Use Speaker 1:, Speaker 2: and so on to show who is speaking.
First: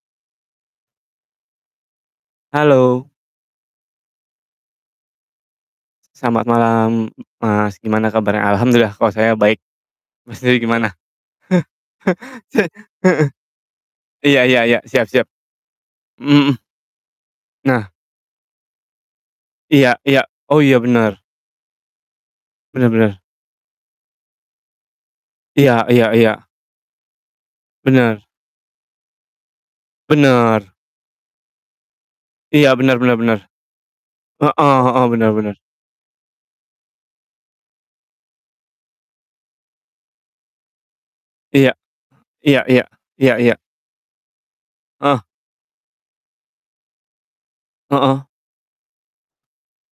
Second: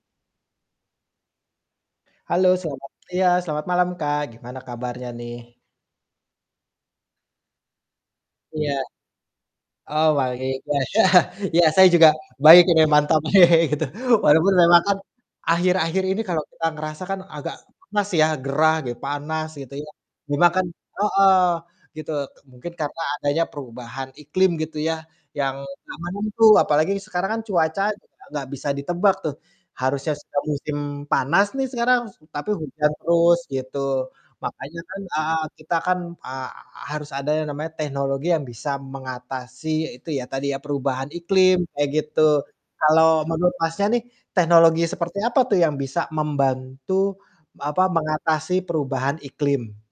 Speaker 1: Halo, selamat
Speaker 2: Halo.
Speaker 1: iya, selamat malam Kak, gimana kabarnya nih?
Speaker 2: Selamat malam Mas, gimana kabarnya?
Speaker 1: Iya.
Speaker 2: Alhamdulillah, kalau saya baik.
Speaker 1: Oh,
Speaker 2: Mas
Speaker 1: baik.
Speaker 2: sendiri
Speaker 1: Wah,
Speaker 2: gimana?
Speaker 1: iya, saya juga baik ini, mantap,
Speaker 2: Heeh.
Speaker 1: gitu,
Speaker 2: Iya
Speaker 1: walaupun
Speaker 2: iya iya,
Speaker 1: memang kan,
Speaker 2: siap siap.
Speaker 1: akhir-akhir ini
Speaker 2: Mhm
Speaker 1: kalau
Speaker 2: mhm.
Speaker 1: kita ngerasa kan agak
Speaker 2: Nah.
Speaker 1: panas ya, gerah gi panas gitu, ya.
Speaker 2: Iya iya. Oh
Speaker 1: Dimakan
Speaker 2: iya, benar.
Speaker 1: heeh, gitu, mungkin
Speaker 2: Benar
Speaker 1: karena
Speaker 2: benar.
Speaker 1: adanya perubahan iklim gitu ya, yang
Speaker 2: Iya
Speaker 1: nggak
Speaker 2: iya iya.
Speaker 1: menentu, apalagi sekarang kan cuaca juga
Speaker 2: Benar.
Speaker 1: nggak bisa ditebak tuh, harusnya sudah
Speaker 2: Benar.
Speaker 1: musim panas nih sekarang, tapi
Speaker 2: Iya,
Speaker 1: hujan
Speaker 2: benar benar
Speaker 1: terus,
Speaker 2: benar.
Speaker 1: gitu.
Speaker 2: Heeh
Speaker 1: Makanya kan,
Speaker 2: heeh, benar
Speaker 1: eee,
Speaker 2: benar.
Speaker 1: kita kan, eee, harus ada yang namanya teknologi yang bisa mengatasi itu ya, tadi ya, perubahan iklim,
Speaker 2: Iya.
Speaker 1: kayak gitu.
Speaker 2: Iya iya,
Speaker 1: Kalau
Speaker 2: iya
Speaker 1: menurut
Speaker 2: iya.
Speaker 1: Masnya nih, teknologi seperti
Speaker 2: Ah.
Speaker 1: apa tuh yang bisa membantu, apa,
Speaker 2: Heeh.
Speaker 1: mengatasi perubahan iklim?